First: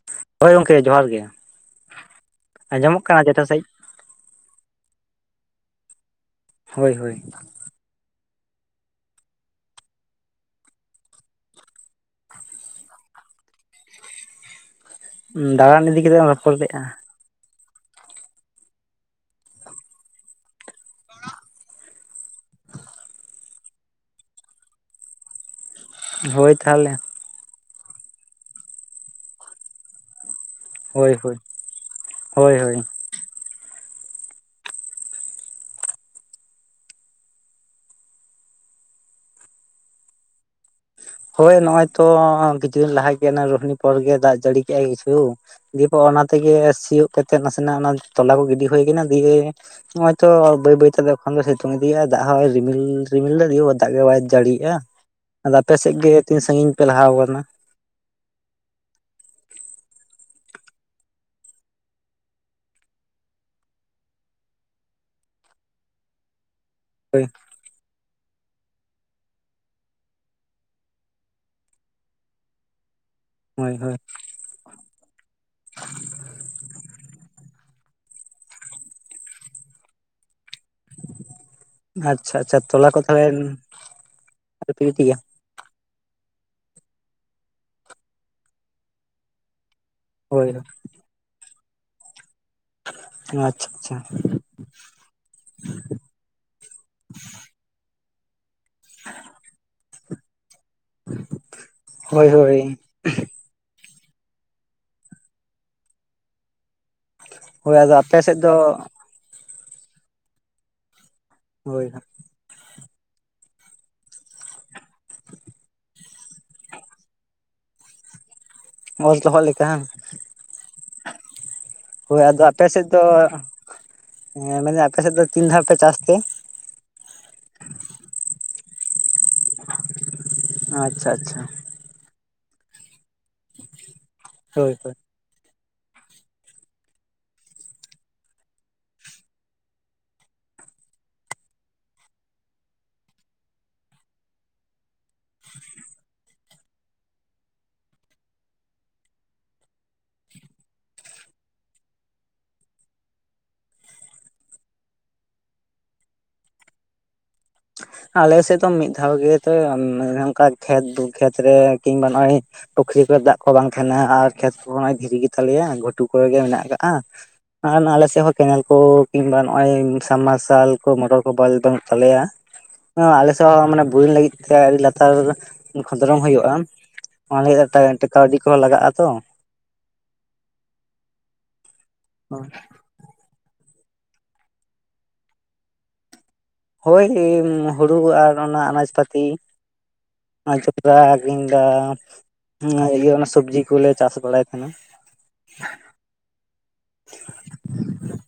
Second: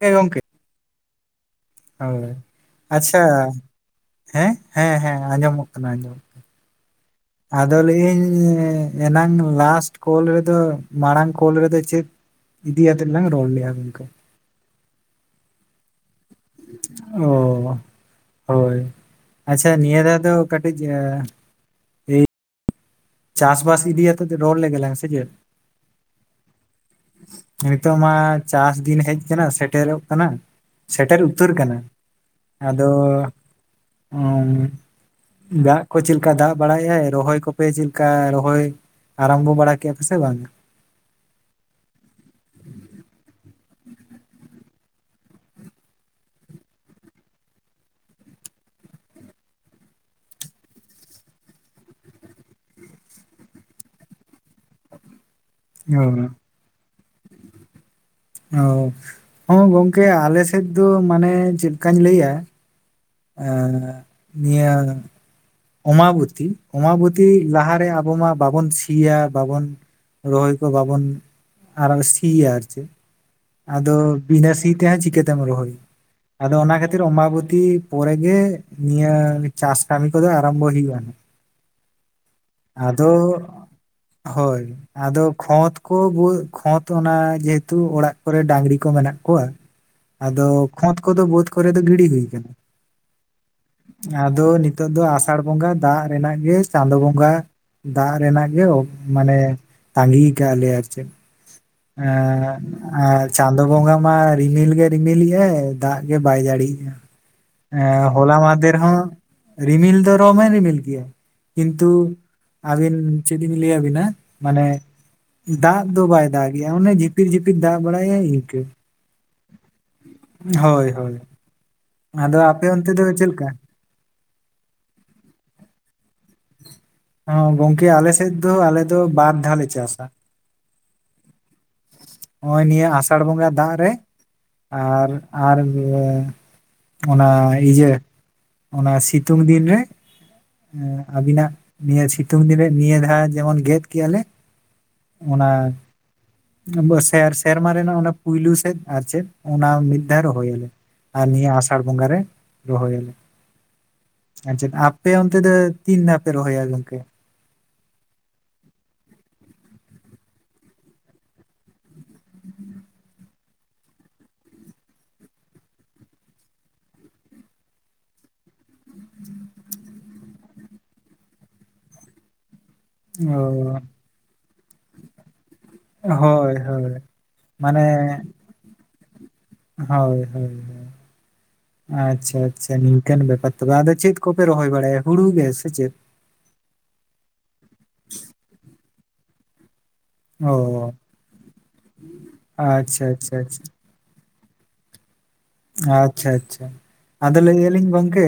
ᱦᱮᱸ ᱜᱚᱝᱠᱮ, ᱦᱳᱭ ᱡᱚᱦᱟᱨ ᱜᱮ ᱦᱳᱭ ᱟᱸᱡᱚᱢᱚᱜ ᱟᱪᱪᱷᱟ ᱠᱟᱱᱟ ᱡᱮᱴᱟ ᱥᱟᱺᱦᱤᱡ ᱦᱮᱸ? ᱦᱮᱸ ᱦᱮᱸ ᱟᱸᱡᱚᱢᱚᱜ ᱠᱟᱱᱟ ᱟᱸᱡᱚᱢᱚᱜ ᱠᱟᱱᱟ᱾ ᱦᱳᱭ ᱦᱳᱭ᱾ ᱟᱫᱚ ᱞᱟᱹᱭᱮᱜᱟᱹᱧ ᱮᱱᱟᱝ ᱞᱟᱥᱴ ᱠᱚᱞ ᱨᱮᱫᱚ ᱢᱟᱲᱟᱝ ᱠᱚᱞ ᱨᱮᱫᱚ ᱪᱮᱫ ᱤᱫᱤ ᱟᱛᱮᱫ ᱞᱟᱝ ᱨᱚᱲ ᱞᱮᱜ-ᱟ ᱜᱚᱝᱠᱮ? ᱩᱸ ᱫᱟᱲᱟᱱ ᱤᱫᱤ ᱠᱟᱛᱮᱜ ᱨᱚᱯᱚᱲ ᱞᱮᱼᱟ᱾ ᱚ ᱦᱳᱭ ᱟᱪᱪᱷᱟ ᱱᱤᱭᱟᱹ ᱫᱷᱟᱣ ᱫᱚ ᱠᱟᱹᱴᱤᱡ ᱮ ᱪᱟᱥ ᱵᱟᱥ ᱤᱫᱤᱭᱟᱛᱮᱫ ᱨᱚᱲ ᱞᱮᱜᱮ ᱞᱟᱝ ᱥᱮ ᱪᱮᱫ? ᱦᱳᱭ ᱛᱟᱦᱚᱞᱮ᱾ ᱱᱤᱛᱚᱜ ᱢᱟ ᱪᱟᱥ ᱫᱤᱱ ᱦᱮᱡ ᱠᱟᱱᱟ ᱥᱮᱴᱮᱨᱚᱜ ᱠᱟᱱᱟ᱾ ᱦᱳᱭ ᱥᱮᱴᱮᱨ ᱦᱳᱭ ᱩᱛᱟᱹᱨ ᱠᱟᱱᱟ, ᱦᱳᱭ ᱦᱳᱭ ᱟᱫᱚ ᱚᱸ ᱫᱟᱜ ᱠᱚ ᱪᱮᱫ ᱞᱮᱠᱟ ᱫᱟᱜ ᱵᱟᱲᱟᱭᱮ-ᱟᱭ ᱨᱚᱦᱚᱭ ᱠᱚᱯᱮ ᱪᱮᱫ ᱠᱟ ᱨᱚᱦᱚᱭ ᱟᱨᱟᱢᱵᱚ ᱵᱟᱲᱟ ᱠᱮᱫ ᱟᱯᱮ ᱥᱮ ᱵᱟᱝ? ᱦᱳᱭ ᱱᱚᱜᱼᱚᱭ ᱛᱚ ᱠᱤᱪᱷᱩ ᱫᱤᱱ ᱞᱟᱦᱟ ᱜᱮ ᱚᱱᱟ ᱨᱩᱦᱱᱤ ᱯᱚᱨ ᱜᱮ ᱫᱟᱜ ᱡᱟᱹᱲᱤ ᱠᱮ-ᱟᱭ ᱠᱤᱪᱷᱩ᱾ ᱫᱤᱭᱯᱚᱨ ᱚᱱᱟ ᱛᱮᱜᱮ ᱥᱤᱭᱳᱜ ᱠᱟᱛᱮᱜ ᱱᱟᱥᱮᱱᱟᱜ ᱚᱱᱟ ᱛᱚᱞᱟ ᱠᱚ ᱜᱤᱰᱤ ᱦᱳᱭ. ᱠᱟᱱᱟ ᱫᱤᱭᱮ ᱱᱚᱜ-ᱚᱭ ᱛᱚ ᱵᱟᱹᱭ ᱵᱟᱹᱭ ᱛᱮ ᱮᱠᱷᱚᱱ ᱫᱚ ᱥᱤᱛᱩᱝ ᱤᱫᱤᱭᱮᱜᱼᱟᱭ ᱫᱟᱜ ᱦᱚᱸᱭ ᱨᱤᱢᱤᱞ ᱨᱤᱢᱤᱞ ᱫᱟ ᱫᱤᱭᱮ ᱯᱚᱨ ᱫᱟᱜ ᱜᱮ ᱵᱟᱭ ᱡᱟᱹᱲᱤᱭᱮᱜᱼᱟ᱾ ᱯᱮ ᱥᱮᱫ ᱚ ᱜᱮ ᱛᱤᱱ ᱥᱟᱺᱜᱤᱧ ᱯᱮ ᱞᱟᱦᱟᱣ ᱠᱟᱱᱟ? ᱚ ᱦᱚᱸ ᱜᱚᱝᱠᱮ ᱟᱞᱮ ᱥᱮᱫ ᱫᱚ ᱢᱟᱱᱮ ᱪᱮᱫᱠᱟᱧ ᱞᱟᱹᱭᱟ ᱮᱸ ᱱᱤᱭᱟᱹ ᱚᱢᱟᱵᱚᱛᱤ ᱦᱳᱭ ᱚᱢᱟᱵᱚᱛᱤ ᱞᱟᱦᱟᱨᱮ ᱟ ᱵᱚ ᱢᱟ ᱵᱟᱵᱚᱱ ᱥᱤᱭᱟ ᱵᱟᱵᱚᱱ ᱨᱚᱦᱚᱭ ᱠᱚ ᱵᱟᱵᱚᱱ ᱟᱨᱚ ᱥᱤᱭᱟ ᱟᱨ ᱪᱮᱫ᱾ ᱦᱳᱭ ᱦᱳᱭ ᱟᱫᱚ ᱵᱤᱱᱟᱹ ᱥᱤ ᱛᱮᱦᱚᱸ ᱪᱤᱠᱟᱹᱛᱮᱢ ᱨᱚᱦᱚᱭᱟ, ᱟᱫᱚ ᱚᱱᱟ ᱠᱷᱟ ᱛᱤᱨ ᱚᱢᱟᱵᱚᱛᱤ ᱯᱚᱨᱮ ᱜᱮ ᱱᱤᱭᱟᱹ ᱪᱟᱥ ᱠᱟᱹᱢᱤ ᱠᱚᱫᱚ ᱟᱨᱟᱢᱵᱚᱭ ᱦᱩᱭᱩᱜ-ᱟ ᱱᱟᱦᱟᱜ᱾ ᱟᱪᱪᱷᱟ ᱟᱪᱪᱷᱟ ᱛᱚᱞᱟ ᱠᱚ ᱟᱫᱚ ᱛᱟᱦᱚᱞᱮ ᱦᱳᱭ ᱟᱹᱣᱨᱤ ᱯᱮ ᱜᱤᱰᱤᱭᱟ ᱟᱫᱚ ᱠᱷᱚᱛ ᱠᱚ ᱜᱩ ᱠᱷᱚᱛ ᱚᱱᱟ ᱡᱮᱦᱮᱛᱩ ᱚᱲᱟᱜ ᱠᱚᱨᱮ ᱰᱟᱝᱨᱤ ᱠᱚ ᱢᱮᱱᱟᱜ ᱠᱚᱣᱟ, ᱟᱫᱚ ᱦᱳᱭ ᱠᱷᱚᱸᱫᱽ ᱠᱚᱫᱚ ᱵᱟᱹᱫᱽ ᱠᱚᱨᱮ ᱫᱚ ᱜᱤᱰᱤ ᱦᱩᱭ ᱠᱟᱱᱟ᱾ ᱟᱪ-ᱪᱷᱟ ᱪᱷᱟ᱾ ᱫᱚ ᱱᱤᱛᱚᱜ ᱫᱚ ᱟᱥᱟᱲ ᱵᱚᱸᱜᱟ ᱫᱟᱜ ᱨᱮᱱᱟᱜ ᱜᱮ ᱪᱟᱸᱫᱳ ᱵᱚᱸᱜᱟ᱾ ᱫᱟᱜ ᱨᱮᱱᱟᱜ ᱜᱮ ᱚ ᱢᱟᱱᱮ ᱛᱟᱸᱜᱤ ᱠᱟᱜ ᱞᱮᱭᱟ᱾ ᱪᱮᱜ ᱮᱻ ᱦᱳᱭ ᱦᱳᱭ ᱟᱨ᱾ ᱪᱟᱸᱫᱳ ᱵᱚᱸᱜᱟ ᱢᱟ ᱨᱤᱢᱤᱞ ᱜᱮ ᱨᱤᱢᱤᱞᱮᱜ ᱟᱭ ᱫᱟᱜ ᱜᱮ ᱵᱟᱭ ᱡᱟᱲᱤᱭᱮᱜ-ᱟ᱾ ᱦᱳᱭ ᱟᱫᱚ ᱮᱸ ᱟᱯᱮ ᱦᱚᱞᱟ ᱥᱮᱫ ᱫᱚ ᱢᱟᱦᱫᱷᱮᱨ ᱦᱚᱸ ᱨᱤᱢᱤᱞ ᱫᱚ ᱫᱚᱢᱮ ᱨᱤᱢᱤᱞ ᱠᱮᱜ-ᱟ ᱠᱤᱱᱛᱩ᱾ ᱦᱳᱭ ᱟᱵᱤᱱ ᱪᱮᱫ ᱤᱧ ᱞᱟᱹᱭ-ᱟᱵᱤᱱᱟ ᱢᱟᱱᱮ᱾ ᱫᱟᱜ ᱫᱚ ᱵᱟᱭ ᱫᱟᱜ ᱜᱮᱜ-ᱟ ᱚᱱᱮ ᱡᱷᱤᱯᱤᱨ ᱡᱷᱤᱯᱤᱨ ᱫᱟᱜ ᱵᱟᱲᱟᱭᱮᱜ ᱟᱭ ᱤᱱᱠᱟᱹ᱾ ᱚᱞ ᱛᱚᱦᱚᱜ ᱞᱮᱠᱟ ᱦᱟᱸᱝ ᱦᱳᱭ ᱦᱳᱭ ᱦᱳᱭ ᱟᱫᱚ ᱟᱯᱮ ᱥᱮᱡ ᱫᱚ᱾ ᱦᱮᱸ ᱢᱮᱱᱫᱟᱹ ᱟᱯᱮ ᱥᱮᱫ ᱫᱚ ᱛᱤᱱ ᱫᱷᱟᱣ ᱯᱮ ᱪᱟᱥ ᱛᱮ᱾ ᱦᱚᱸ ᱜᱚᱝᱠᱮ ᱟᱞᱮ ᱥᱮᱫ ᱫᱚ ᱟᱞᱮ ᱫᱚ ᱵᱟᱨ ᱫᱷᱟᱣ ᱞᱮ ᱪᱟᱥᱟ᱾ ᱟᱪ-ᱪᱷᱟ ᱟᱪᱪᱷᱟ᱾ ᱦᱚᱸᱜ-ᱚᱭ ᱱᱤᱭᱟᱹ ᱟᱥᱟᱲ ᱵᱚᱸᱜᱟ ᱫᱟᱜ ᱨᱮ ᱦᱳᱭ ᱦᱳᱭ ᱟᱨ᱾ ᱟᱨ ᱤᱭᱟᱹ ᱚᱱᱟ ᱤᱭᱟᱹ᱾ ᱚᱱᱟ ᱥᱤᱛᱩᱝ ᱫᱤᱱ ᱨᱮ᱾ ᱦᱩᱸ ᱟᱵᱤᱱᱟᱜ ᱱᱤᱭᱟᱹ ᱥᱤᱛᱩᱝ ᱫᱤᱱ ᱨᱮ ᱱᱤᱭᱟᱹ ᱫᱷᱟᱣ ᱡᱮᱢᱚᱱ ᱜᱮᱫ ᱠᱮᱭᱟᱞᱮ᱾ ᱚᱱᱟ᱾ ᱟᱵᱚᱣᱟᱜ ᱥᱮᱨ ᱥᱮᱨᱢᱟ ᱨᱮᱱᱟᱜ ᱚᱱᱟ ᱯᱩᱭᱞᱩ ᱥᱮᱫ ᱟᱨ ᱪᱮᱫ ᱚᱱᱟ ᱢᱤᱫ ᱫᱷᱟᱣ ᱨᱮ ᱦᱳᱭᱳᱜ-ᱟ᱾ ᱟᱨ ᱱᱤᱭᱟᱹ ᱟᱥᱟᱲ ᱵᱚᱸᱜᱟ ᱨᱮ ᱨᱚᱦᱚᱭ ᱟᱞᱮ᱾ ᱟᱪᱷᱮᱫ ᱟᱯᱮ ᱚᱱᱛᱮ ᱫᱚ ᱛᱤᱱ ᱫᱷᱟᱣ ᱯᱮ ᱨᱚᱦᱚᱭᱟ ᱜᱚᱝᱠᱮ᱾ ᱟᱞᱮ ᱥᱮᱜ ᱫᱚ ᱢᱤᱫ ᱫᱷᱟᱣ ᱜᱮᱛᱚ ᱚᱱᱠᱟ ᱠᱷᱮᱫ ᱠᱷᱮᱛᱨᱮ ᱠᱤᱝ ᱵᱟ ᱱᱟᱹᱭ᱾ ᱯᱩᱠᱷᱨᱤ ᱠᱚᱨᱮ ᱫᱟᱜ ᱠᱚ ᱵᱟᱝ ᱛᱟᱦᱮᱱᱟ ᱟᱨ ᱠᱷᱮᱛ ᱠᱚ ᱦᱟᱸᱡ ᱫᱷᱤᱨᱤ ᱜᱮᱛᱟᱞᱮᱭᱟ ᱜᱷᱩᱴᱩ ᱠᱚᱨᱮ ᱜᱮ ᱢᱮᱱᱟᱜ ᱠᱟᱜ-ᱼᱟ ᱟᱨ ᱟᱞᱮ ᱥᱮᱜ ᱦᱚᱸ ᱠᱮᱱᱮᱞ ᱠᱚ ᱠᱤᱢᱵᱟ ᱱᱚᱜᱚᱭ ᱥᱟᱱᱢᱟᱨᱥᱟᱞ ᱠᱚ ᱢᱚᱴᱚᱨ ᱠᱚ [unintelligible] ᱛᱟᱞᱮᱭᱟ ᱦᱮᱸ ᱟᱞᱮ ᱥᱮᱜ ᱦᱚᱸ ᱚ ᱢᱟᱱᱮ ᱵᱩᱨᱤᱝ ᱞᱟᱜᱤᱫ ᱛᱮ ᱟᱰᱤ ᱞᱟᱛᱟᱨ᱾ ᱠᱷᱚᱸᱫᱽᱨᱚᱝ ᱦᱳᱭᱳᱜ-ᱟ ᱦᱳᱭ ᱦᱳᱭ ᱚᱱᱟ ᱞᱟᱜᱤᱜ ᱛᱮ ᱢᱟᱱᱮ ᱢᱤᱜᱴᱮᱜ ᱠᱟᱣᱰᱤ ᱠᱚᱦᱚ ᱞᱟᱜᱟᱜ-ᱟ ᱛᱚ᱾ ᱦᱳᱭ ᱦᱳᱭ ᱚ ᱟᱪᱪᱷᱟ ᱟᱪᱪᱷᱟ ᱱᱤᱝᱠᱟᱹᱱ ᱵᱮᱯᱟᱨ᱾ ᱛᱚᱵᱮ ᱟᱫᱚ ᱪᱮᱫ ᱠᱚᱯᱮ ᱨᱚᱦᱚᱭ ᱵᱟᱲᱟᱭᱟ ᱦᱩᱲᱩ ᱜᱮ ᱥᱮ ᱪᱮᱫ? ᱦᱳᱭ ᱦᱩᱲᱩ ᱜᱮ ᱟᱨ ᱚᱱᱟ ᱟᱱᱟᱡᱽ ᱯᱟᱛᱤ᱾ ᱚ ᱟᱪᱪᱷᱟ [unintelligible] ᱾ ᱦᱩᱸ ᱟᱨ ᱟᱪᱪᱷᱟ ᱤᱭᱟᱹ ᱚᱱᱟ ᱟᱪᱪᱷᱟ ᱥᱚᱽᱵᱡᱤ ᱟᱪᱪᱷᱟ ᱠᱩᱞᱮ ᱪᱟᱥ ᱵᱟᱲᱟᱭ ᱛᱟᱦᱮᱸᱱᱟ᱾ ᱟᱪ-ᱪᱷᱟ ᱟᱪᱪᱷᱟ ᱟᱫᱚ ᱞᱟᱹᱭᱮᱜ-ᱟᱞᱤᱧ ᱜᱚᱝᱠᱮ᱾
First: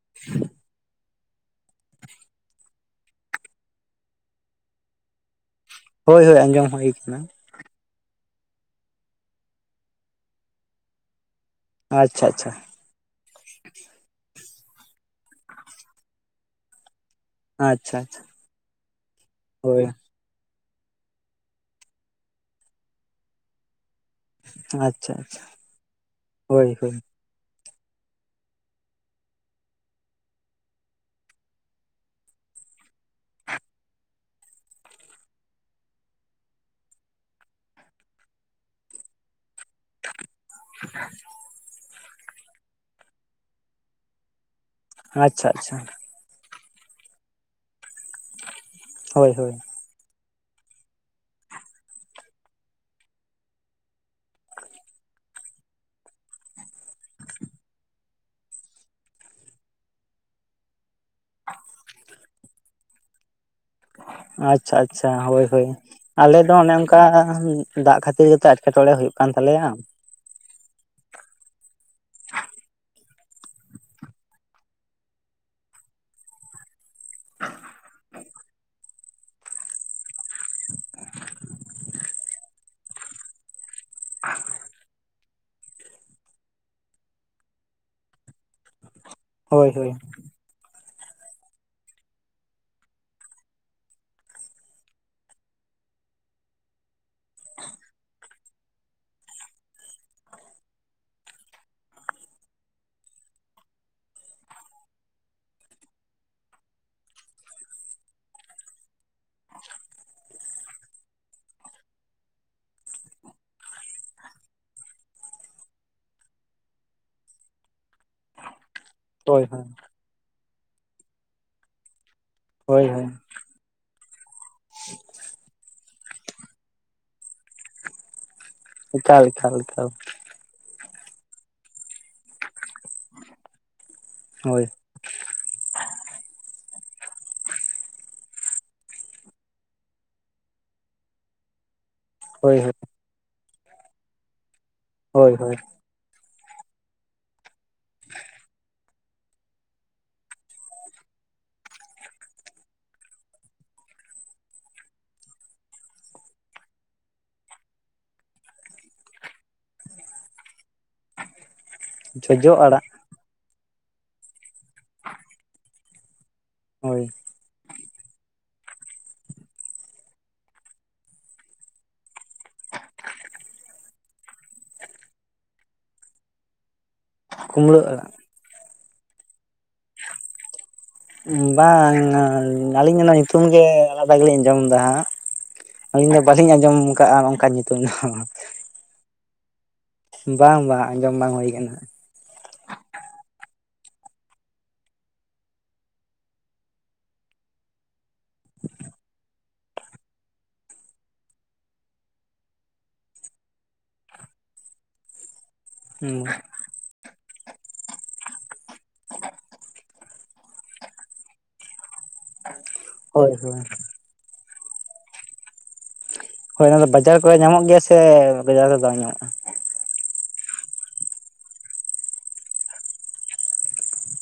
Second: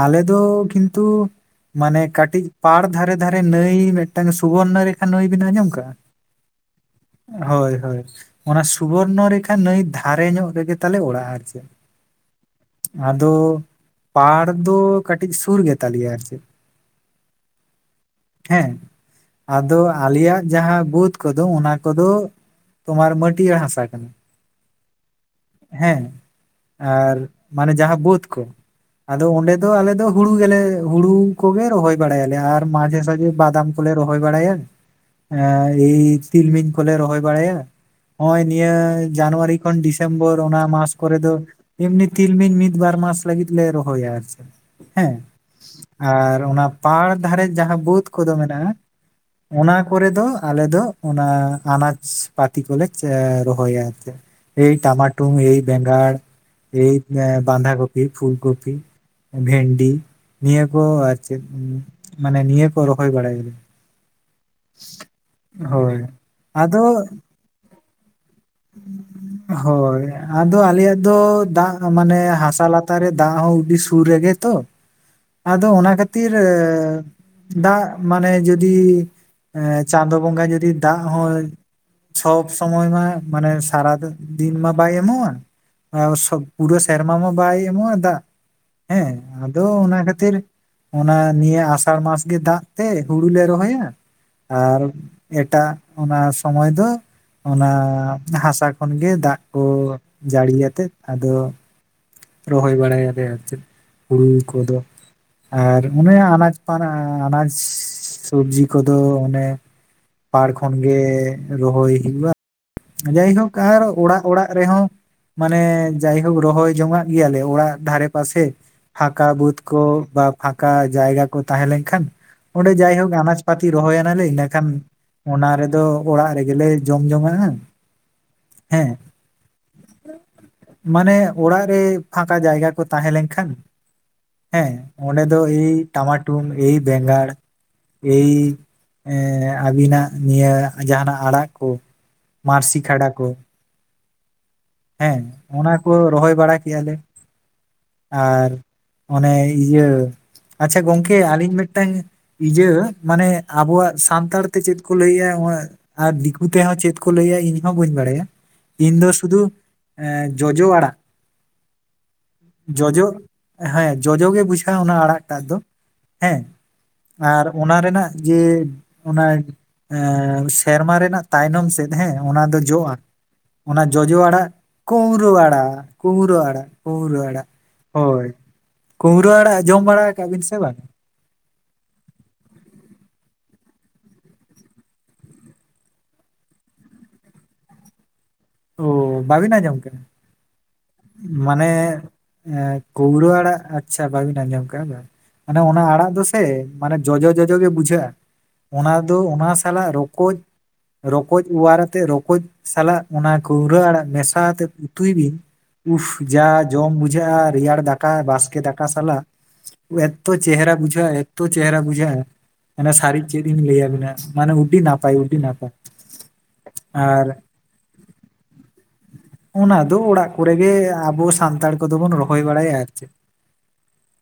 ᱟᱞᱮ ᱫᱚ ᱠᱤᱱᱛᱩ᱾ ᱢᱟᱱᱮ ᱠᱟᱴᱤᱡ ᱯᱟᱲ ᱫᱷᱟᱨᱮ ᱫᱷᱟᱨᱮ ᱱᱟᱹᱭ ᱢᱮᱜᱴᱮᱝ ᱥᱩᱵᱚᱨᱱᱚ ᱨᱮᱠᱷᱟ ᱱᱟᱹᱭ ᱵᱤᱱ ᱟᱸᱡᱚᱢ ᱠᱟᱜᱼᱟ? ᱦᱳᱭ ᱦᱳᱭ ᱟᱸᱡᱚᱢ ᱦᱳᱭ ᱠᱟᱱᱟ᱾ ᱦᱳᱭ ᱦᱳᱭ ᱚᱱᱟ ᱥᱩᱵᱚᱨᱱᱚ ᱨᱮᱠᱷᱟ ᱱᱟᱹᱭ ᱫᱷᱟᱨᱮ ᱧᱚᱜ ᱨᱮᱜᱮ ᱛᱟᱞᱮ ᱚᱲᱟᱜ ᱟᱨ ᱪᱮᱫ᱾ ᱟᱪ-ᱪᱷᱟ ᱟ᱾ᱪᱷᱟ ᱟᱫᱚ ᱯᱟᱲ ᱫᱚ ᱠᱟᱴᱤᱡ ᱥᱩᱨ ᱜᱮᱛᱟ ᱞᱮᱭᱟ ᱟᱨ ᱪᱮᱫ᱾ ᱟᱪ-ᱪᱷᱟ ᱟᱪᱷᱟ᱾ ᱦᱮᱸ ᱟᱫᱚ ᱟᱞᱮᱭᱟᱜ᱾ ᱡᱟᱸᱦᱟ ᱵᱳᱫᱽ ᱠᱚ ᱫᱚ ᱚᱱᱟ ᱠᱚ ᱫᱚ ᱛᱳᱢᱟᱨ ᱢᱟᱹᱴᱤᱭᱟ ᱦᱟᱥᱟ ᱠᱟᱱᱟ᱾ ᱟᱪ ᱪᱷᱟ ᱟᱪᱷᱟ᱾ ᱦᱮᱸ ᱟᱨ ᱢᱟᱱᱮ ᱡᱟᱸᱦᱟ ᱵᱟᱹᱫᱽ ᱠᱚ᱾ ᱟᱫᱚ ᱚᱸᱰᱮ ᱫᱚ ᱟᱞᱮ ᱫᱚ ᱦᱩᱲᱩ ᱜᱮᱞᱮ ᱦᱩᱲᱩ ᱠᱚ ᱜᱮ ᱨᱚᱦᱚᱭ ᱵᱟᱲᱟᱭᱟᱞᱮ ᱟᱨ ᱢᱟᱡᱷᱮ ᱥᱟᱡᱷᱮ ᱵᱟᱫᱟᱢ᱾ ᱮᱼ ᱨᱚᱦᱚᱭ ᱵᱟᱲᱟᱭᱟᱱ ᱮᱸ ᱤ ᱛᱤᱞᱢᱤᱧ ᱠᱚᱞᱮ ᱨᱚᱦᱚᱭ ᱵᱟᱲᱟᱭᱟ, ᱱᱚᱜᱼᱚᱭ ᱱᱤᱭᱟᱹ ᱡᱟᱱᱩᱣᱟᱨᱤᱼᱼ ᱡᱳᱠᱷᱚᱱ ᱰᱤᱥᱮᱢᱵᱚᱨ ᱚᱱᱟ ᱢᱟᱥ ᱠᱚᱨᱮ ᱫᱚ ᱮᱢᱱᱤ ᱛᱤᱞᱢᱤᱞ ᱢᱤᱫ ᱵᱟᱨ ᱢᱟᱥ ᱞᱟᱹᱜᱤᱫ ᱞᱮ ᱨᱚᱦᱚᱭᱟ ᱟᱨᱠᱤ᱾ ᱟᱪᱪᱷᱟ ᱟᱪᱪᱷᱟ᱾ ᱟᱨ ᱚᱱᱟ ᱯᱟᱲ ᱫᱷᱟᱨᱮ ᱡᱟᱦᱟᱸ ᱵᱟᱹᱫᱽ ᱠᱚ ᱫᱚ ᱢᱮᱱᱟᱜᱼᱟ ᱦᱳᱭ ᱦᱳᱭ ᱚᱱᱟᱼᱼ ᱯᱚᱨᱮ ᱫᱚ ᱟᱞᱮ ᱫᱚ ᱚᱱᱟ ᱟᱱᱟᱡᱽ ᱯᱟᱛᱤ ᱠᱚᱞᱮ ᱨᱚᱦᱚᱭᱟ ᱟᱨᱠᱤ᱾ ᱮᱻ ᱴᱟᱢᱟᱴᱩᱝ, ᱮ ᱵᱮᱸᱜᱟᱲ, ᱮ ᱵᱟᱸᱫᱷᱟ ᱠᱚᱯᱤ, ᱯᱷᱩᱞ ᱠᱚᱯᱤᱼᱼ ᱵᱷᱮᱱᱰᱤ ᱱᱤᱭᱟᱹ ᱠᱚ ᱟᱨ ᱪᱮᱫ ᱢᱟᱱᱮ ᱱᱤᱭᱟᱹ ᱠᱚ ᱨᱚᱦᱚᱭ ᱵᱟᱲᱟᱭᱮᱫᱟ᱾ ᱟᱪᱪᱷᱟ ᱟᱪᱪᱷᱟ ᱦᱳᱭ ᱦᱳᱭ ᱟᱞᱮ ᱫᱚ ᱚᱱᱮ ᱟᱫᱚ ᱚᱱᱠᱟ ᱫᱟᱜ ᱠᱷᱟᱹᱛᱤᱨ ᱜᱮ ᱠᱟᱛᱼᱼ ᱦᱳᱭ ᱟᱫᱚ ᱟᱞᱮ ᱭᱟᱜ ᱫᱚ ᱫᱟᱜ ᱢᱟᱱᱮ ᱦᱟᱥᱟ ᱞᱟᱛᱟᱨ ᱨᱮ ᱫᱟᱜ ᱦᱩᱸ ᱩᱰᱤ ᱥᱩᱨ ᱨᱮ ᱜᱮ ᱛᱚᱼᱼ ᱟᱫᱚ ᱚᱱᱟ ᱠᱷᱟᱛᱤᱨ ᱫᱟᱜ ᱢᱟᱱᱮ ᱡᱩᱫᱤᱼᱼ ᱮᱸᱻ ᱪᱟᱸᱫᱳ ᱵᱚᱸᱜᱟ ᱡᱩᱫᱤ ᱫᱟᱜ ᱦᱚᱸᱭ ᱥᱚᱵ ᱥᱚᱢᱚᱭ ᱢᱟ ᱢᱟᱱᱮᱼᱼ ᱥᱟᱨᱟ ᱫᱚ ᱫᱤᱱ ᱢᱟ ᱵᱟᱭ ᱮᱢᱳᱜᱼᱟ᱾ ᱯᱩᱨᱟᱹ ᱥᱮᱨᱢᱟ ᱢᱟ ᱵᱟᱭ ᱮᱢᱚᱜᱼᱟ ᱫᱟᱜ ᱦᱮᱸ ᱟᱫᱚ ᱦᱳᱭ ᱦᱳᱭ ᱚᱱᱟ ᱠᱷᱟᱹᱛᱤᱨᱼᱼ ᱚᱱᱟ ᱱᱤᱭᱟᱹ ᱟᱥᱟᱲ ᱢᱟᱥ ᱜᱮ, ᱫᱟᱜ ᱛᱮ ᱦᱩᱲᱩ ᱞᱮ ᱨᱚᱦᱚᱭᱟ᱾ ᱟᱨ ᱮᱴᱟᱜ ᱚᱱᱟ ᱥᱚᱢᱚᱭ ᱫᱚ ᱚᱱᱟᱼᱼ ᱦᱟᱥᱟ ᱠᱷᱚᱱ ᱜᱮ ᱫᱟᱜ ᱠᱩ ᱡᱟᱹᱲᱤ ᱭᱟᱛᱮᱜ ᱟᱫᱚᱼᱼ ᱨᱚᱦᱚᱭ ᱵᱟᱲᱟ ᱭᱟᱞᱮ ᱟᱨ ᱪᱮᱫ ᱦᱩᱲᱩ ᱠᱩᱫᱚ᱾ ᱟᱨ ᱚᱱᱮ ᱟᱱᱟᱡ ᱯᱟᱨᱟᱸ ᱟᱱᱟᱡ ᱥᱩᱵᱡᱤ ᱠᱚᱫᱚ, ᱯᱟᱦᱲ ᱠᱷᱚᱱ ᱜᱮ ᱨᱚᱦᱚᱭ ᱦᱩᱭᱩᱜᱼᱟ᱾ ᱡᱟᱭ ᱦᱳᱠ ᱟᱨ ᱚᱲᱟᱜ ᱚᱲᱟᱜ ᱨᱮ ᱦᱚᱸ, ᱢᱟᱱᱮ ᱡᱟᱭ ᱦᱳᱠ ᱨᱚᱦᱚᱭ ᱡᱚᱝᱼᱟᱜ ᱜᱮᱭᱟᱞᱮ ᱚᱲᱟᱜ ᱫᱷᱟᱨᱮ ᱯᱟᱥᱮ᱾ ᱯᱷᱟᱸᱠᱟ ᱦᱳᱭ ᱦᱳᱭ ᱵᱟᱹᱫᱽ ᱠᱚ ᱵᱟ ᱯᱷᱟᱸᱠᱟ ᱡᱟᱭᱜᱟ ᱠᱚ ᱛᱟᱦᱮᱸ ᱞᱮᱱ ᱠᱷᱟᱱ, ᱚᱸᱰᱮ ᱦᱳᱭ ᱡᱟᱭ ᱦᱳᱭ ᱦᱳᱠ ᱟᱱᱟᱪᱼᱼ ᱯᱟᱛᱤ ᱨᱚᱦᱚᱭ ᱱᱟᱞᱮ ᱤᱱᱟᱹ ᱠᱷᱟᱱ ᱚᱱᱟ ᱨᱮ ᱫᱚ ᱚᱲᱟᱜ ᱨᱮ ᱜᱮᱞᱮ ᱡᱚᱢ ᱡᱚᱝᱼᱟ ᱾ ᱮᱠᱟᱞ ᱮᱠᱟᱞ ᱮᱠᱟᱞ ᱢᱟᱱᱮ ᱚᱲᱟᱜ ᱨᱮ ᱯᱷᱟᱠᱟ ᱡᱟᱭᱜᱟ ᱠᱚ ᱛᱟᱦᱮᱸ ᱞᱮᱱ ᱠᱷᱟᱱ ᱦᱳᱭ ᱦᱮᱸᱻ ᱚᱸᱰᱮ ᱫᱚ ᱮᱤᱭ ᱴᱟᱢᱟᱴᱩᱢ ᱮᱤᱭ ᱵᱮᱸᱜᱟᱲ, ᱮᱤᱭ ᱮᱸᱻ ᱟᱵᱤᱱᱟᱜ ᱱᱤᱭᱟᱹ ᱡᱟᱦᱟᱱᱟᱜ ᱟᱲᱟᱜ ᱠᱩᱼᱼ ᱦᱳᱭ ᱦᱳᱭ ᱢᱟᱨᱥᱤ ᱠᱷᱟᱰᱟ ᱠᱚ᱾ ᱦᱮᱸ ᱦᱳᱭ ᱦᱳᱭ ᱚᱱᱟ ᱠᱚ ᱨᱚᱦᱚᱭ ᱵᱟᱲᱟ ᱠᱮᱫᱮᱜᱼᱟ ᱞᱮ ᱟᱨ ᱚᱱᱮ ᱤᱭᱟᱹ ᱟᱪᱪᱷᱟ ᱜᱚᱝᱠᱮ ᱟᱹᱞᱤᱧ ᱢᱤᱫᱴᱟᱝᱼᱼ ᱤᱭᱟᱹ ᱢᱟᱱᱮ ᱟᱵᱚᱣᱟᱜ ᱥᱟᱱᱛᱟᱲ ᱛᱮ ᱪᱮᱫ ᱠᱚ ᱞᱟᱹᱭᱮᱫᱼᱟ ᱟᱨ ᱫᱤᱠᱩ ᱛᱮᱦᱚᱸ ᱪᱮᱫᱼᱼ ᱞᱟᱹᱭᱟ ᱤᱧ ᱦᱚᱸ ᱵᱟᱹᱧ ᱵᱟᱲᱟᱭᱟ ᱤᱧ ᱫᱚ ᱥᱩᱫᱩ ᱡᱚᱡᱚ ᱟᱲᱟᱜᱼᱼ ᱡᱚᱡᱚ ᱦᱮᱸ ᱡᱚᱡᱚᱜᱮ ᱵᱩᱡᱷᱟᱹᱜᱼᱟ ᱚᱱᱟ ᱟᱲᱟᱜᱴᱟᱜ ᱫᱚ᱾ ᱦᱮᱸ ᱦᱳᱭ ᱟᱨ ᱚᱱᱟ ᱨᱮᱱᱟᱜ ᱡᱮᱼᱼ ᱚᱱᱟ ᱥᱮᱨᱢᱟ ᱨᱮᱱᱟᱜ ᱛᱟᱭᱱᱚᱢ ᱥᱮᱫ ᱦᱮᱸ ᱚᱱᱟ ᱫᱚ ᱡᱚᱜᱼᱟ ᱚᱱᱟ ᱡᱚᱡᱚ ᱟᱲᱟᱜ ᱠᱩᱝᱨᱟᱹ ᱟᱲᱟᱜ ᱠᱩᱸᱝᱨᱟᱹ ᱟᱲᱟᱜ ᱠᱩᱝᱨᱟᱹ ᱟᱲᱟᱜ ᱠᱩᱢᱲᱟᱹ ᱟᱲᱟᱜ ᱦᱳᱭ ᱠᱩᱝᱨᱟᱹ ᱟᱲᱟᱜ ᱡᱚᱢ ᱵᱟᱲᱟ ᱟᱠᱟᱟᱜ ᱵᱤᱱ ᱥᱮ ᱵᱟᱝ? ᱵᱟᱝ ᱟᱹᱞᱤᱧ ᱚᱱᱟ ᱧᱩᱛᱩᱢ ᱜᱮ ᱟᱞᱟᱫᱟ ᱜᱮᱞᱤᱧ ᱟᱸᱡᱚᱢ ᱮᱫᱟ ᱦᱟᱸᱜ᱾ ᱟᱹᱞᱤᱧ ᱫᱚ ᱵᱟᱹᱞᱤᱧ ᱟᱸᱡᱚᱢ ᱟᱠᱟᱫᱼᱟ ᱚᱱᱠᱟᱱ ᱧᱩᱛᱩᱢ ᱫᱚ᱾ ᱚ ᱵᱟᱹᱵᱤᱱ ᱟᱸᱡᱚᱢ ᱠᱟᱱᱟ ᱵᱟᱝ ᱵᱟᱝ ᱟᱸᱡᱚᱢ ᱵᱟᱝ ᱦᱩᱭ ᱟᱠᱟᱱᱟ᱾ ᱠᱳᱝᱨᱟ ᱟᱲᱟᱜ ᱟᱪᱪᱷᱟ ᱵᱟᱹᱵᱤᱱ ᱟᱸᱡᱚᱢ ᱠᱮᱫ ᱵᱟᱝ, ᱢᱟᱱᱮ ᱚᱱᱟ ᱟᱲᱟᱜ ᱫᱚᱥᱮ ᱢᱟᱱᱮ ᱡᱚᱡᱚ ᱡᱚᱡᱚ ᱜᱮ ᱵᱩᱡᱷᱟᱹᱜᱼᱟ᱾ ᱚᱱᱟ ᱫᱚ ᱚᱱᱟ ᱥᱟᱞᱟᱜ ᱨᱚᱠᱚᱡ ᱨᱚᱠᱚᱡ ᱚᱣᱟᱨ ᱟᱛᱮ ᱨᱚᱠᱚᱡ ᱥᱟᱞᱟᱜ ᱚᱱᱟ ᱠᱟᱹᱣᱨᱟᱹ ᱟᱲᱟᱜ ᱢᱮᱥᱟᱛᱮᱫ ᱩᱛᱩᱭ ᱵᱤᱱ ᱩᱥ ᱦᱩᱸ ᱡᱟ ᱡᱚᱢ ᱵᱩᱡᱷᱟᱹᱜᱼᱟ ᱨᱮᱭᱟᱲ ᱫᱟᱠᱟ ᱵᱟᱥᱠᱮ ᱫᱟᱠᱟ ᱥᱟᱞᱟᱜ ᱮᱛᱚ ᱪᱮᱦᱨᱟ ᱵᱩᱡᱷᱟᱹᱜᱼᱟ ᱛᱚ ᱪᱮᱦᱨᱟ ᱵᱩᱡᱷᱟᱹᱜᱼᱟ ᱥᱟᱹᱨᱤ ᱦᱳᱭ ᱪᱮᱫ ᱦᱳᱭ ᱤᱧ ᱞᱟᱹᱭᱭᱟᱵᱤᱱᱟ ᱢᱟᱱᱮ ᱟᱹᱰᱤ ᱱᱟᱯᱟᱭ ᱟᱹᱰᱤ ᱱᱟᱯᱟᱭ ᱦᱳᱭ ᱚᱱᱟ ᱫᱚ ᱵᱟᱡᱟᱨ ᱟᱨ ᱠᱚᱨᱮ ᱧᱟᱢᱚᱜ ᱜᱮᱭᱟ ᱥᱮ ᱵᱟᱡᱟᱨ ᱨᱮ ᱵᱟᱝ ᱧᱟᱢᱚᱜᱼᱟ ᱚᱱᱟ ᱫᱚ ᱚᱲᱟᱜ ᱠᱚᱨᱮᱜᱮ ᱟᱵᱚ ᱥᱟᱱᱛᱟᱲ ᱠᱚᱫᱚ ᱵᱚᱱ ᱨᱚᱦᱚᱭ ᱵᱟᱲᱟᱭᱟ ᱟᱨᱠᱤ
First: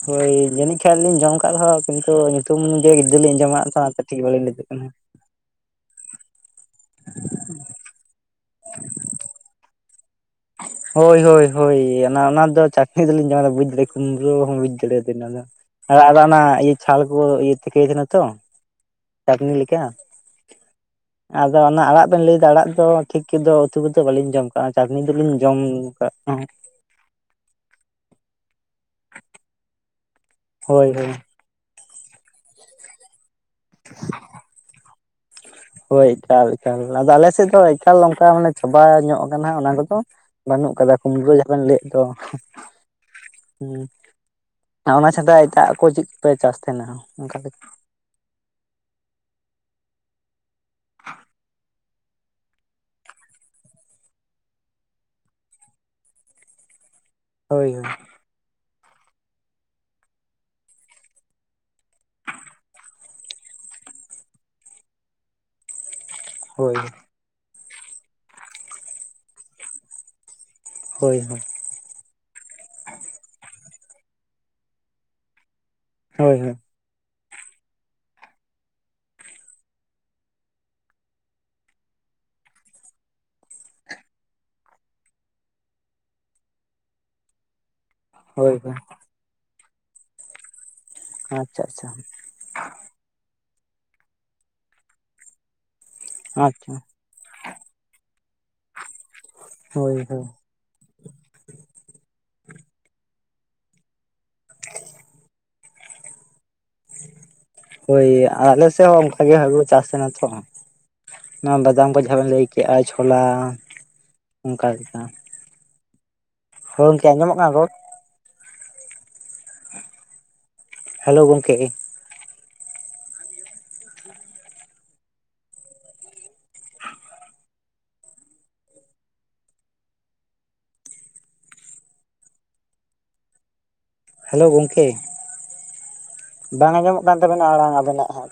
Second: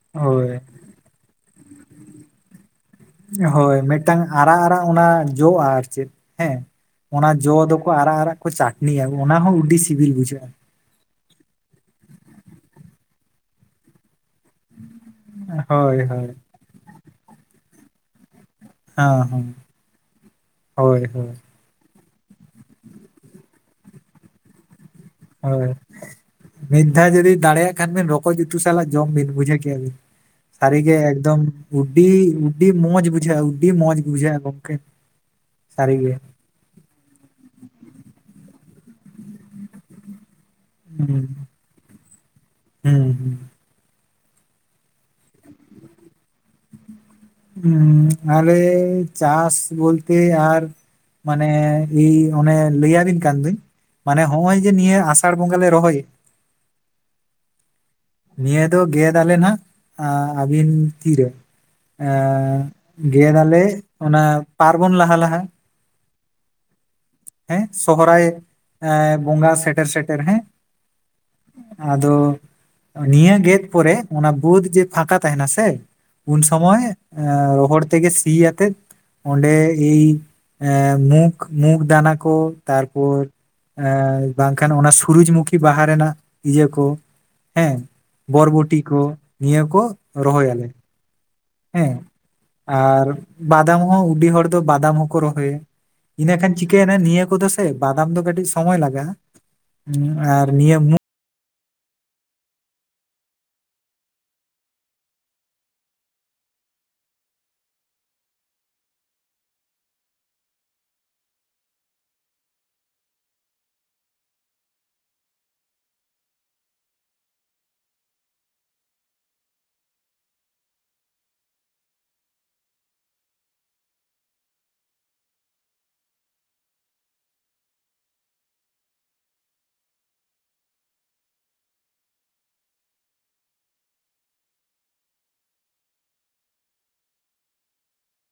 ᱦᱳᱭ ᱡᱟᱹᱱᱤᱡ ᱠᱷᱟᱱ ᱡᱚᱢ ᱟᱠᱟᱫ ᱨᱮᱦᱚᱸ ᱠᱤᱱᱛᱩ ᱧᱩᱛᱩᱢ ᱞᱤᱧ ᱟᱸᱡᱚᱢ ᱟᱠᱟᱫ ᱦᱳᱭ ᱛᱚ ᱚᱱᱟᱛᱮ ᱴᱷᱤᱠ ᱢᱤᱫᱴᱟᱝ ᱵᱟᱹᱞᱤᱧ ᱞᱟᱹᱭ ᱟᱨᱟᱜ ᱫᱟᱲᱮᱭᱟᱜ ᱟᱨᱟᱜ ᱠᱟᱱᱟ ᱚᱱᱟ ᱡᱚᱜᱼᱟ ᱟᱨ ᱪᱮᱫ ᱦᱮᱸ ᱚᱱᱟ ᱡᱚ ᱫᱚᱠᱚ ᱟᱨᱟᱜ ᱟᱨᱟᱜ ᱠᱚ ᱪᱟᱴᱱᱤᱭᱟ ᱚᱱᱟ ᱦᱚᱸ ᱟᱹᱰᱤ ᱥᱤᱵᱤᱞ ᱵᱩᱡᱷᱟᱹᱜᱼᱟ ᱦᱳᱭ ᱦᱳᱭ ᱦᱳ ᱚᱱᱟ ᱚᱱᱟ ᱫᱚ ᱪᱟᱴᱱᱤ ᱫᱚᱞᱤᱧ ᱡᱟᱢᱟ ᱵᱩᱡ ᱫᱟᱲᱮ ᱠᱩᱢᱵᱽᱲᱩ ᱦᱚᱸ ᱵᱩᱡ ᱫᱟᱲᱮᱭᱟᱫᱱᱟᱫᱚ ᱦᱳᱭ ᱟ ᱦᱳᱭ ᱚᱱᱟ ᱤᱭᱟᱹ ᱪᱷᱟᱞ ᱠᱚ ᱤᱭᱟᱹ ᱴᱷᱤᱠᱟᱹᱭ ᱛᱟᱦᱮᱱᱟ ᱛᱚ ᱦᱮᱸ ᱦᱮᱸ ᱪᱟᱹᱴᱱᱤ ᱞᱮᱠᱟ ᱦᱳᱭ ᱦᱳᱭ ᱟᱫᱚ ᱚᱱᱟ ᱟᱲᱟᱜ ᱵᱮᱱ ᱞᱟᱹᱭᱮᱫᱟ ᱟᱲᱟᱜ ᱫᱚ ᱴᱷᱤᱠ ᱛᱫᱚ ᱩᱛᱩ ᱫᱚ ᱵᱟᱞᱤᱧ ᱡᱚᱢ ᱠᱟᱜᱼᱟ ᱪᱟᱹᱴᱱᱤ ᱫᱲᱩᱵᱼᱟ ᱦᱳᱭ ᱡᱚᱢ ᱠᱟᱜ ᱦᱚᱸ ᱢᱤᱫ ᱫᱷᱟᱣ ᱡᱩᱫᱤ ᱫᱟᱲᱮᱭᱟᱜ ᱠᱷᱟᱱ ᱵᱤᱱ ᱨᱚᱠᱚᱡ ᱩᱛᱩ ᱥᱟᱞᱟᱜ ᱡᱚᱢ ᱵᱤᱱ ᱵᱩᱡᱷᱟᱹᱣᱮᱭᱟ ᱵᱤᱱ ᱥᱟᱹᱨᱤ ᱦᱳᱭ ᱜᱮᱮ ᱦᱳᱭ ᱮᱠᱫᱚᱢ ᱩᱰᱤ ᱩᱰᱤ ᱢᱚᱡᱽ ᱵᱩᱡᱷᱟᱹᱜ ᱩᱰᱤ ᱢᱚᱡᱽ ᱵᱩᱡᱷᱟᱹᱜᱼᱟ ᱜᱚᱢᱠᱮ ᱦᱳᱭ ᱮᱠᱟᱞ ᱮᱠᱟᱞ ᱟᱫᱚ ᱟᱞᱮ ᱥᱮᱫ ᱫᱚ ᱮᱠᱟᱞ ᱱᱚᱝᱠᱟ ᱪᱟᱵᱟ ᱧᱚᱜ ᱠᱟᱱᱟ ᱚᱱᱟ ᱠᱚᱫᱚ ᱵᱟᱹᱱᱩᱜ ᱟᱠᱟᱫᱟ ᱦᱩᱸ ᱠᱩᱢᱵᱽᱲᱟᱹ ᱡᱚᱵᱮᱱ ᱞᱟᱹᱭ ᱫᱚ ᱦᱩᱸ ᱦᱩᱸ ᱦᱩ ᱚᱱᱟ ᱪᱷᱟᱰᱟ ᱮᱴᱟᱜ ᱠᱚ ᱪᱮᱫ ᱠᱚᱯᱮ ᱪᱟᱥ ᱛᱟᱦᱮᱱᱟ ᱚᱱᱠᱟ ᱞᱮᱠᱟ ᱦᱩᱸ ᱟᱞᱮ ᱪᱟᱥ ᱵᱚᱞᱛᱮ ᱟᱨ ᱢᱟᱱᱮ ᱤ ᱚᱱᱮ ᱞᱟᱹᱭᱭᱟᱵᱤᱱ ᱠᱟᱱ ᱫᱚᱧ ᱢᱟᱱᱮ ᱦᱚᱜ ᱚᱚᱭ ᱡᱮ ᱱᱤᱭᱟᱹ ᱟᱥᱟᱲ ᱵᱚᱸᱜᱟ ᱞᱮ ᱨᱚᱦᱚᱭ ᱦᱳᱭ ᱦᱳᱭ ᱱᱤᱭᱟᱹ ᱫᱚ ᱜᱮᱫ ᱟᱞᱮ ᱱᱟᱱᱟᱜ ᱟᱵᱤᱱ ᱛᱤᱨᱮ ᱜᱮᱫᱟᱞᱮ ᱚᱱᱟ ᱯᱟᱨᱵᱚᱱ ᱞᱟᱦᱟ ᱞᱟᱦᱟ ᱦᱳᱭ ᱦᱮᱸ ᱥᱚᱦᱨᱟᱭ ᱮ ᱵᱚᱸᱜᱟ ᱥᱮᱴᱮᱨ ᱥᱮᱴᱮᱨ ᱦᱮᱸ ᱦᱳᱭ ᱦᱳᱭ ᱟᱫᱚ ᱱᱤᱭᱟᱹ ᱜᱮᱫ ᱯᱚᱨᱮ ᱚᱱᱟ ᱵᱟᱹᱫᱽ ᱡᱮ ᱯᱷᱟᱸᱠᱟ ᱛᱟᱦᱮᱱᱟ ᱥᱮ ᱦᱳᱭ ᱩᱱ ᱦᱳᱭ ᱥᱚᱢᱚᱭ ᱨᱚᱦᱚᱲ ᱛᱮ ᱥᱤᱭᱟᱛᱮᱜ ᱚᱸᱰᱮ ᱮ ᱢᱩᱠ ᱢᱩᱠᱷ ᱫᱟᱱᱟ ᱠᱚ ᱛᱟᱨᱯᱚᱨ ᱮ ᱵᱟᱝᱠᱷᱟᱱ ᱚᱱᱟ ᱥᱩᱨᱡᱢᱩᱠᱷᱤ ᱵᱟᱦᱟ ᱨᱮᱱᱟᱜ ᱤᱭᱟᱹ ᱠᱚ ᱦᱮᱸ ᱦᱳᱭ ᱦᱳᱭ ᱵᱚᱨᱵᱚᱴᱤ ᱠᱚ ᱱᱤᱭᱟᱹ ᱠᱚ ᱨᱚᱦᱚᱭᱟᱞᱮ ᱦᱟᱪ ᱦᱮᱸ ᱟᱨ ᱵᱟᱫᱟᱢ ᱦᱚᱸ ᱩᱩᱰᱤ ᱦᱚᱲ ᱫᱚ ᱵᱟᱫᱟᱢ ᱦᱚᱸᱠᱚ ᱨᱚᱦᱚᱭᱟ ᱤᱱᱟᱹ ᱠᱷᱟᱱ ᱟᱪᱪᱷᱟ ᱪᱤᱠᱟᱹᱭᱮᱱᱟ ᱱᱤᱭᱟᱹ ᱠᱚᱫᱚ ᱥᱮ ᱵᱟᱫᱟᱢ ᱫᱚ ᱠᱟᱹᱴᱤᱡ ᱥᱚᱢᱚᱭ ᱞᱟᱜᱟᱜᱼᱟ ᱦᱳᱭ ᱦᱩᱸ ᱦᱳᱭ ᱟᱨ ᱱᱤᱭᱟᱹ ᱢᱩ ᱦᱳᱭ ᱟᱞᱮ ᱥᱮᱜ ᱦᱚᱸ ᱚᱝᱠᱟ ᱜᱮ ᱦᱟᱹᱜᱩ ᱠᱚ ᱪᱟᱥ ᱛᱟᱦᱮᱱᱟ ᱛᱚ ᱦᱟᱸᱜ ᱚᱱᱟ ᱵᱟᱫᱟᱢ ᱠᱚ ᱡᱟᱦᱟᱸ ᱵᱮᱱ ᱞᱟᱹᱭ ᱠᱮᱜᱼᱟ ᱪᱷᱳᱞᱟ ᱚᱝᱠᱟ ᱞᱮᱠᱟ ᱦᱳᱭ ᱦᱚᱝᱠᱮ ᱟᱸᱡᱚᱢᱚᱜ ᱠᱟᱱᱟ ᱨᱚᱲ ᱦᱮᱞᱳ ᱜᱚᱝᱠᱮᱜᱼᱮ ᱦᱮᱞᱳ ᱜᱚᱝᱠᱮ ᱵᱟᱝ ᱟᱸᱡᱚᱢᱚᱜ ᱠᱟᱱ ᱛᱟᱵᱮᱱᱟ ᱟᱲᱟᱝ ᱟᱵᱮᱱᱟᱜ ᱦᱟᱸᱜ